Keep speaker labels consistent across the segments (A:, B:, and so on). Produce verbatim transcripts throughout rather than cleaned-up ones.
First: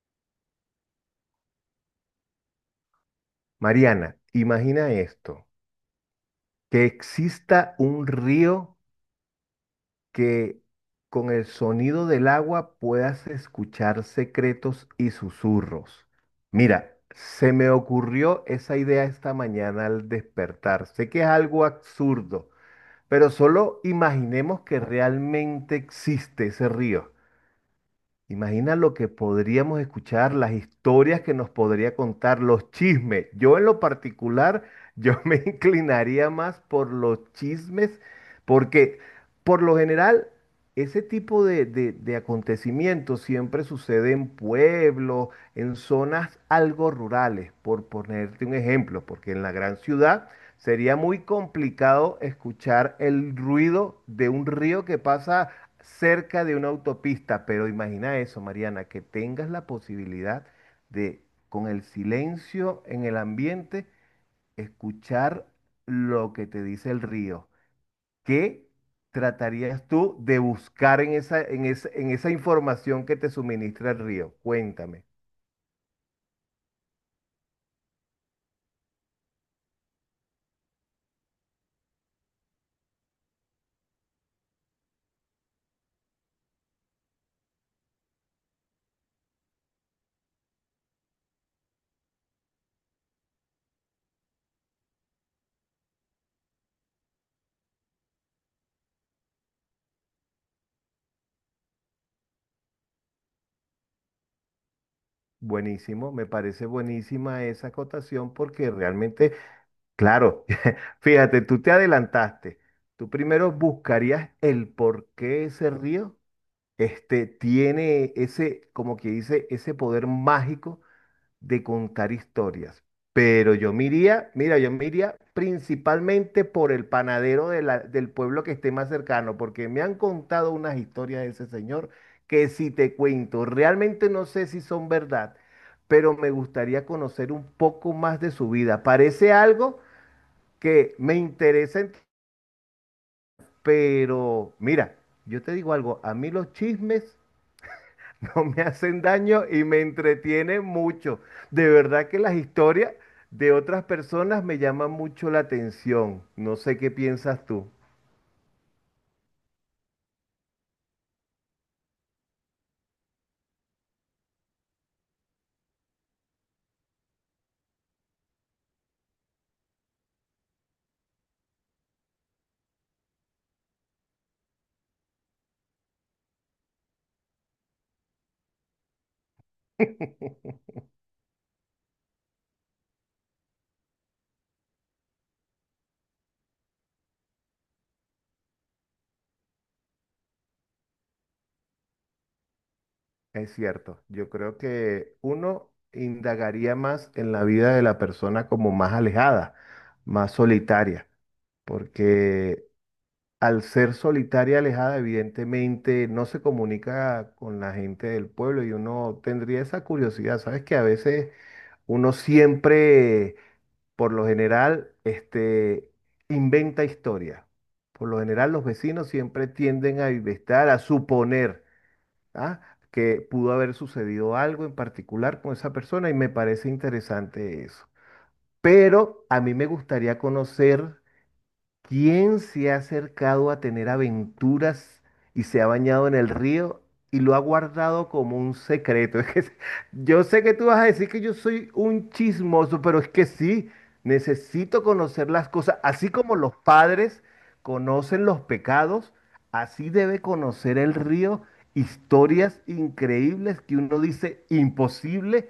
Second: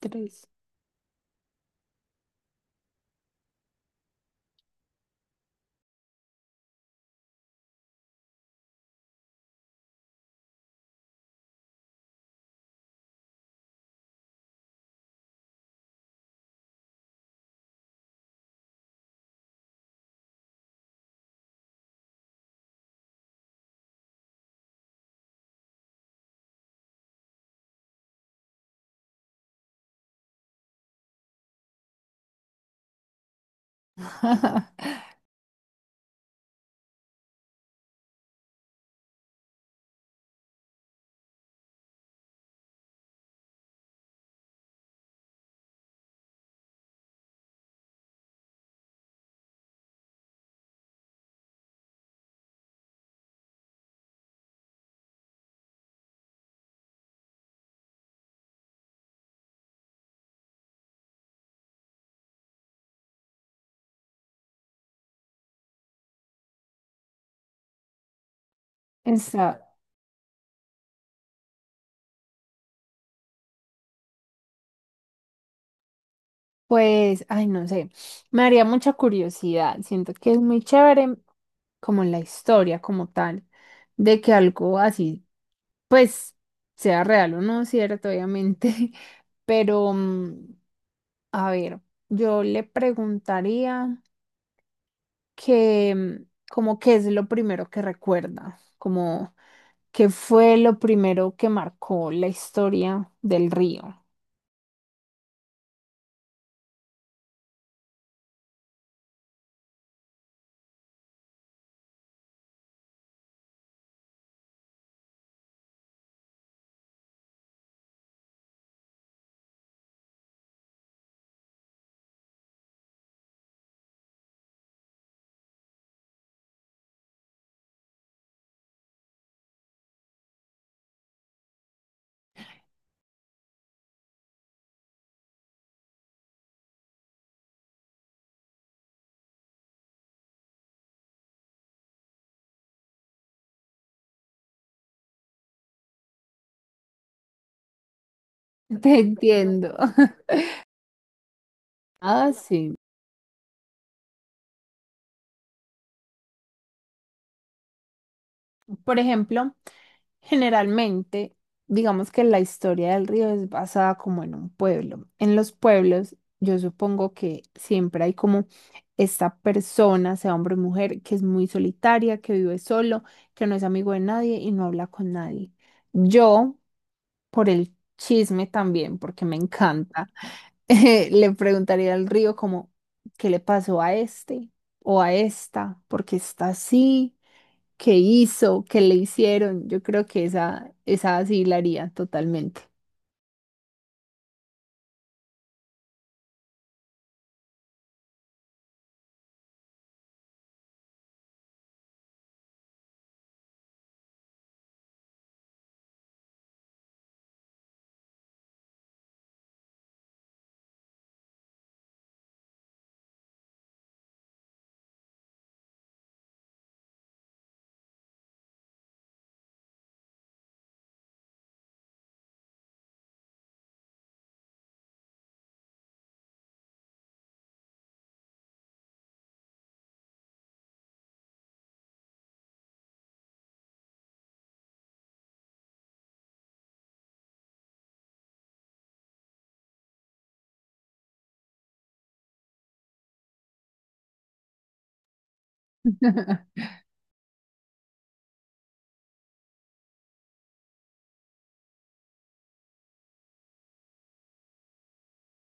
A: Tres.
B: Mariana, imagina esto, que exista un río que con el sonido del agua puedas escuchar secretos y susurros. Mira, se me ocurrió esa idea esta mañana al despertar. Sé que es algo absurdo, pero solo imaginemos que realmente existe ese río. Imagina lo que podríamos escuchar, las historias que nos podría contar, los chismes. Yo en lo particular, yo me inclinaría más por los chismes, porque por lo general ese tipo de, de- de acontecimientos siempre sucede en pueblos, en zonas algo rurales, por ponerte un ejemplo, porque en la gran ciudad sería muy complicado escuchar el ruido de un río que pasa cerca de una autopista, pero imagina eso, Mariana, que tengas la posibilidad de, con el silencio en el ambiente, escuchar lo que te dice el río. ¿Qué
A: Esa,
B: tratarías tú de buscar en esa, en esa, en esa información que te suministra el río? Cuéntame.
A: pues, ay, no sé. Me haría mucha curiosidad. Siento que es muy chévere como la historia como tal, de que algo así, pues, sea real o no, cierto, obviamente. Pero, mm, a ver, yo le preguntaría que, mm, como qué es lo primero que recuerda, como qué fue lo primero que marcó la historia del río.
B: Buenísimo, me parece buenísima esa acotación porque realmente, claro, fíjate, tú te adelantaste. Tú primero buscarías el por qué ese río este, tiene ese, como que dice, ese poder mágico de contar historias. Pero yo me iría, mira, yo me iría principalmente por el panadero de la- del pueblo que esté más cercano, porque me han contado unas historias de ese señor que si te cuento, realmente no sé si son verdad, pero me gustaría conocer un poco más de su vida. Parece algo que me interesa, ent- pero mira, yo te digo algo, a mí los chismes no me
A: Te
B: hacen daño y
A: entiendo.
B: me entretienen mucho. De verdad que
A: Ah,
B: las
A: sí.
B: historias de otras personas me llaman mucho la atención. No sé qué piensas tú.
A: Por ejemplo, generalmente, digamos que la historia del río es basada como en un pueblo. En los pueblos, yo supongo que siempre hay como esta persona, sea hombre o mujer, que es muy solitaria, que vive solo, que no es amigo de nadie y no habla con nadie. Yo por el chisme también, porque me encanta. Eh, le preguntaría al río como, ¿qué le pasó a este o a esta? Porque está así, ¿qué hizo? ¿Qué le hicieron? Yo creo que esa, esa sí la haría totalmente.
B: Es cierto, yo creo que uno indagaría más en la vida de la persona como más alejada, más solitaria, porque al ser solitaria, alejada, evidentemente no se comunica con la gente del pueblo y uno tendría esa curiosidad, ¿sabes? Que a veces uno siempre por lo general, este, inventa historia. Por lo general, los vecinos siempre tienden a inventar, a suponer, ¿ah? Que pudo haber sucedido algo en particular con esa persona y me parece interesante eso. Pero a mí me gustaría conocer, ¿quién se ha acercado a tener aventuras y se ha bañado en el río y lo ha guardado como un secreto? Es que yo sé que tú vas a decir que yo soy un chismoso, pero es que sí, necesito conocer las cosas. Así como los padres conocen los pecados, así debe conocer el río historias increíbles que uno dice imposible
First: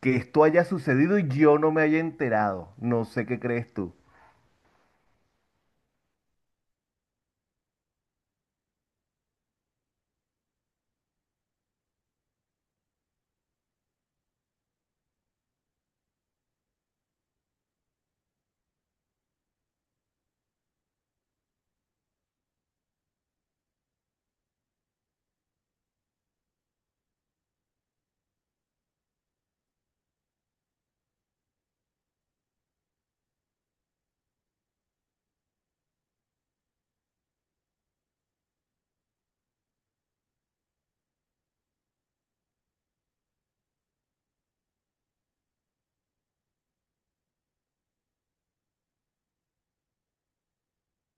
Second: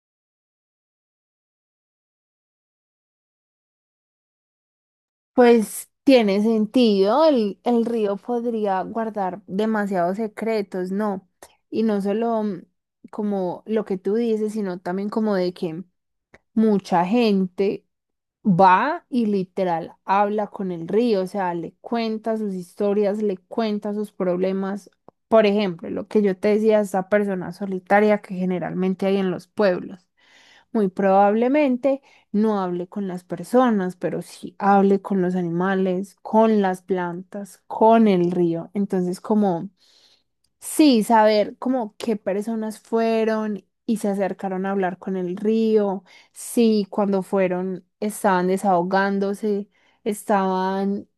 B: que esto haya sucedido y yo no me haya enterado. No sé qué crees tú.
A: Pues tiene sentido, el, el río podría guardar demasiados secretos, ¿no? Y no solo mm, como lo que tú dices, sino también como de que mucha gente va y literal habla con el río, o sea, le cuenta sus historias, le cuenta sus problemas. Por ejemplo, lo que yo te decía, esa persona solitaria que generalmente hay en los pueblos. Muy probablemente no hable con las personas, pero sí hable con los animales, con las plantas, con el río. Entonces, como sí, saber como qué personas fueron y se acercaron a hablar con el río, si cuando fueron estaban desahogándose, estaban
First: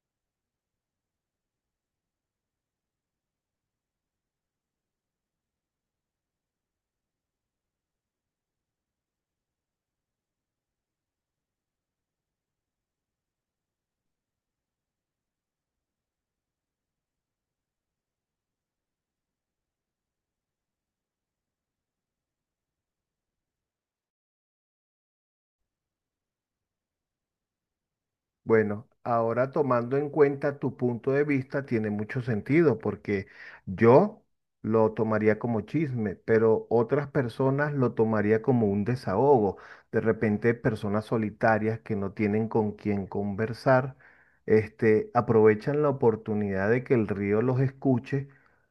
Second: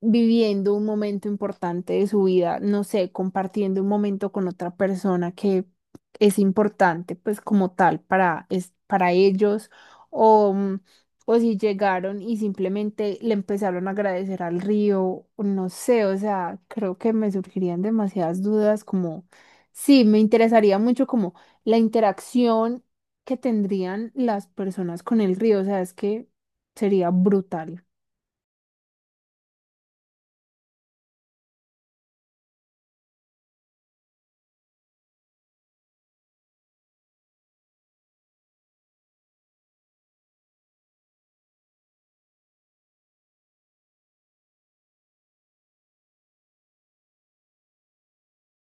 A: viviendo un momento importante de su vida, no sé, compartiendo un momento con otra persona que es importante, pues como tal, para, es, para ellos, o, mm, o si llegaron y simplemente le empezaron a agradecer al río, o no sé, o sea, creo que me surgirían demasiadas dudas, como, sí, me interesaría mucho como la interacción que tendrían las personas con el río, o sea, es que sería brutal.
B: Bueno, ahora tomando en cuenta tu punto de vista, tiene mucho sentido porque yo lo tomaría como chisme, pero otras personas lo tomaría como un desahogo. De repente, personas solitarias que no tienen con quién conversar, este, aprovechan la oportunidad de que el río los escuche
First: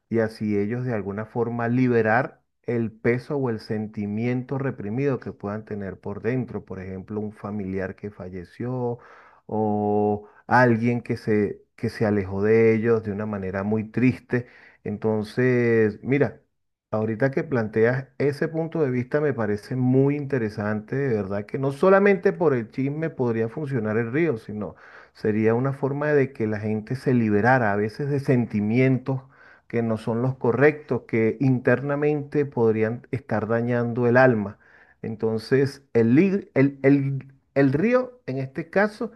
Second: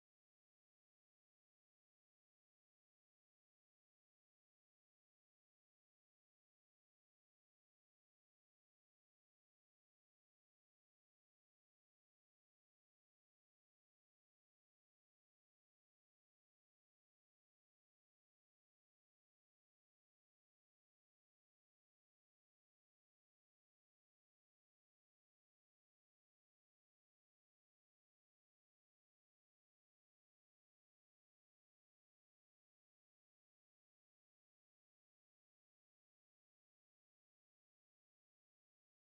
B: y así ellos de alguna forma liberar el peso o el sentimiento reprimido que puedan tener por dentro. Por ejemplo, un familiar que falleció o alguien que se, que se alejó de ellos de una manera muy triste. Entonces, mira, ahorita que planteas ese punto de vista me parece muy interesante, de verdad que no solamente por el chisme podría funcionar el río, sino sería una forma de que la gente se liberara a veces de sentimientos que no son los correctos, que internamente podrían estar dañando el alma. Entonces, el, li- el, el- el río, en este caso,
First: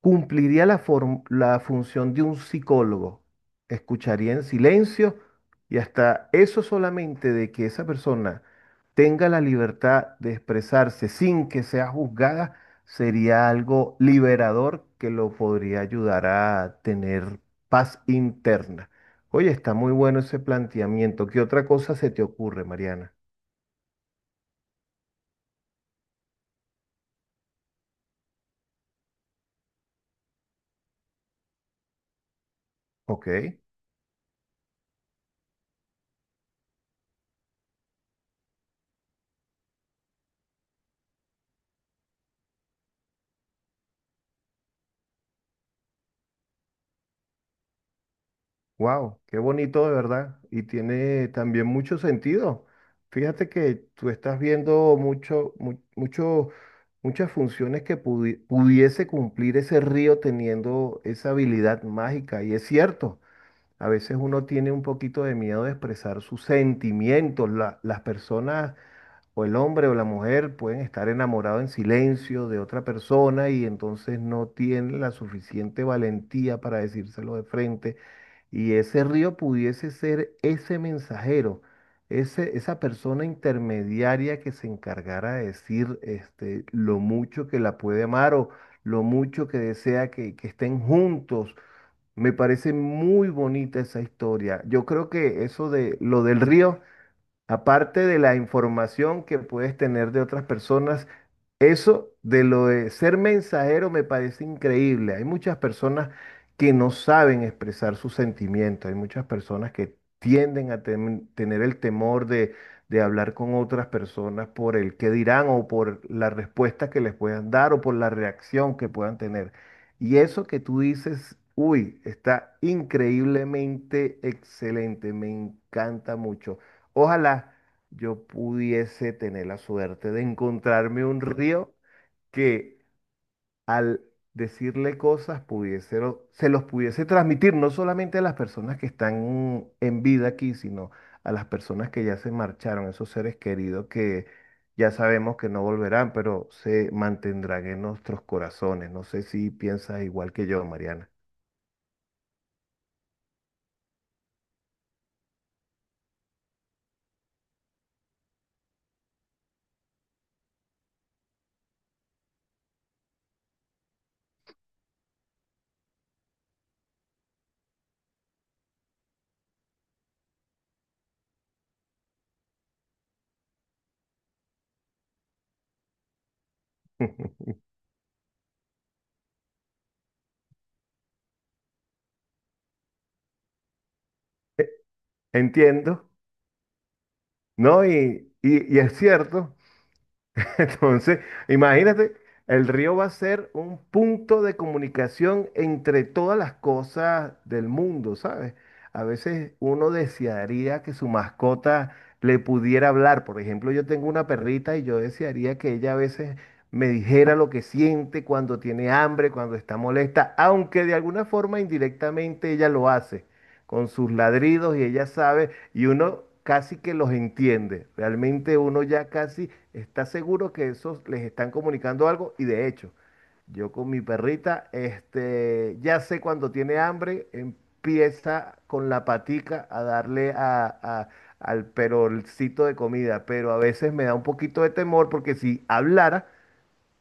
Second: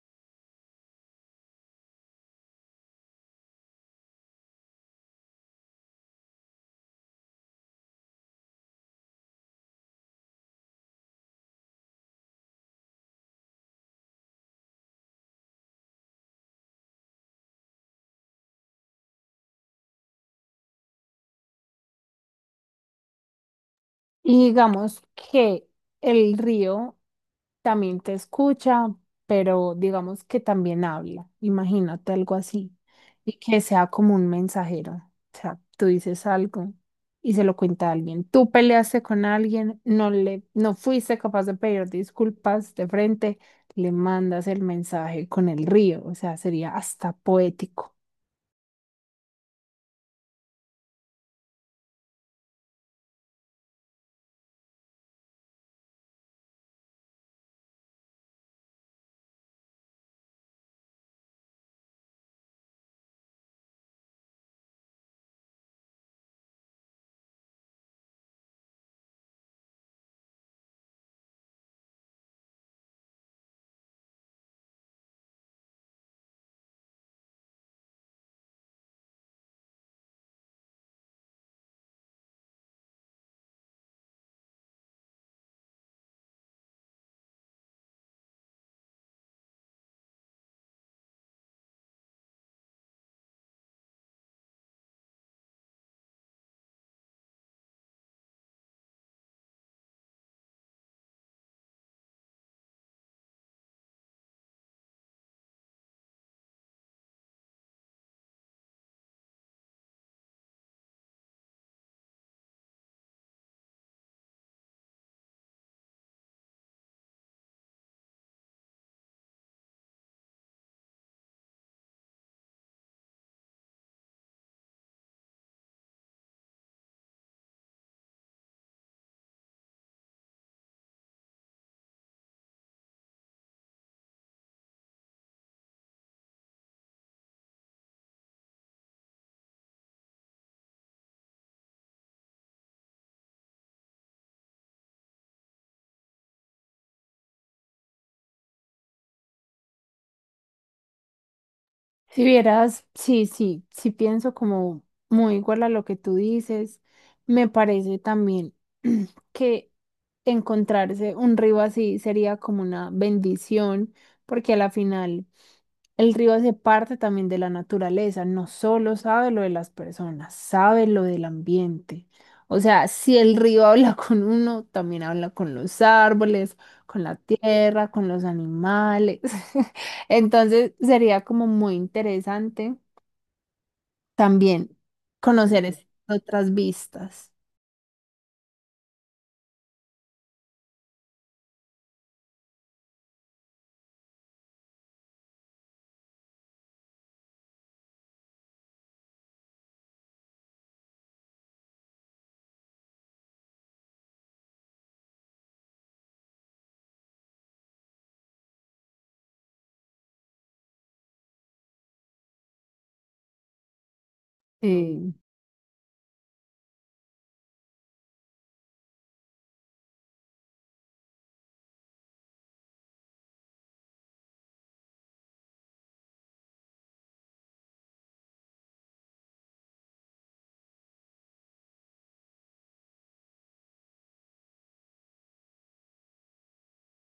B: cumpliría la, form- la función de un psicólogo. Escucharía en silencio y hasta eso solamente de que esa persona tenga la libertad de expresarse sin que sea juzgada sería algo liberador que lo podría ayudar a tener paz interna. Oye, está muy bueno ese planteamiento. ¿Qué otra cosa se te ocurre, Mariana?
A: Y digamos que el río también te escucha, pero digamos que también habla. Imagínate algo así. Y
B: Ok.
A: que sea como un mensajero. O sea, tú dices algo y se lo cuenta a alguien. Tú peleaste con alguien, no le, no fuiste capaz de pedir disculpas de frente, le mandas el mensaje con el río. O sea, sería hasta poético.
B: Wow, qué bonito de verdad. Y tiene también mucho sentido. Fíjate que tú estás viendo mucho, mu- mucho, muchas funciones que pudi- pudiese cumplir ese río teniendo esa habilidad mágica. Y es cierto, a veces uno tiene un poquito de miedo de expresar sus sentimientos. La- las personas, o el hombre o la mujer, pueden estar enamorados en silencio de otra persona y entonces no tienen la suficiente valentía para decírselo de frente y ese río pudiese ser ese mensajero, ese, esa persona intermediaria que se encargara de decir este, lo mucho que la puede amar o lo mucho que desea que, que estén juntos. Me parece muy bonita esa historia. Yo creo que eso de lo del río, aparte de la información que puedes tener de otras personas, eso de lo de ser mensajero me parece increíble. Hay muchas personas que no saben expresar sus sentimientos, hay muchas personas que tienden a tem- tener el temor de, de hablar con otras personas por el qué dirán o por la respuesta que les puedan dar o por la reacción que puedan tener. Y eso que tú dices, uy, está increíblemente excelente, me encanta mucho. Ojalá yo pudiese tener la suerte de encontrarme un río que al decirle cosas pudiese, lo- se los pudiese transmitir no solamente a las personas que están en vida aquí, sino a las personas que ya se marcharon, esos seres queridos que ya sabemos que no volverán, pero se mantendrán en nuestros corazones. No sé si piensas igual que yo, Mariana.
A: Si vieras, sí, sí, sí pienso como muy igual a lo que tú dices. Me parece también que encontrarse un río así sería como una bendición, porque a la final el río hace parte también de la naturaleza, no solo sabe lo de las personas, sabe lo del ambiente. O sea, si el río habla con uno, también habla con los árboles, con la tierra, con los animales. Entonces sería como muy interesante también conocer esas
B: Entiendo,
A: otras vistas.
B: ¿no? Y, y, y es cierto. Entonces, imagínate, el río va a ser un punto de comunicación entre todas las cosas del mundo, ¿sabes? A veces uno desearía que su mascota le pudiera hablar. Por ejemplo, yo tengo una perrita y yo desearía que ella a veces me dijera lo que siente cuando tiene hambre, cuando está molesta, aunque de alguna forma indirectamente ella lo hace con sus ladridos y ella
A: Eh,
B: sabe y uno casi que los entiende. Realmente uno ya casi está seguro que esos les están comunicando algo y de hecho, yo con mi perrita, este, ya sé cuando tiene hambre, empieza con la patica a darle a, a- al perolcito de comida, pero a veces me da un poquito de temor porque si hablara,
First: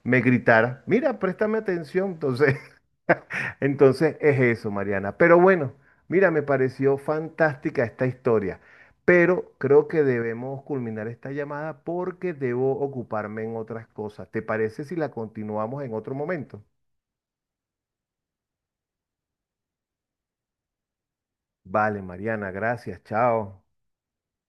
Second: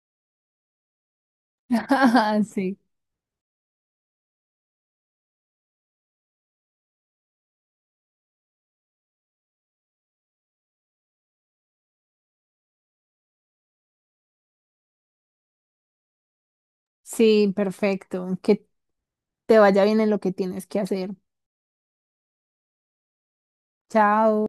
B: me gritara, mira, préstame atención, entonces
A: Sí,
B: entonces es eso, Mariana. Pero bueno, mira, me pareció fantástica esta historia, pero creo que debemos culminar esta llamada porque debo ocuparme en otras cosas. ¿Te parece si la continuamos en otro momento?
A: sí, perfecto. Que te vaya bien en lo que tienes que hacer.
B: Vale, Mariana, gracias, chao.
A: Chao.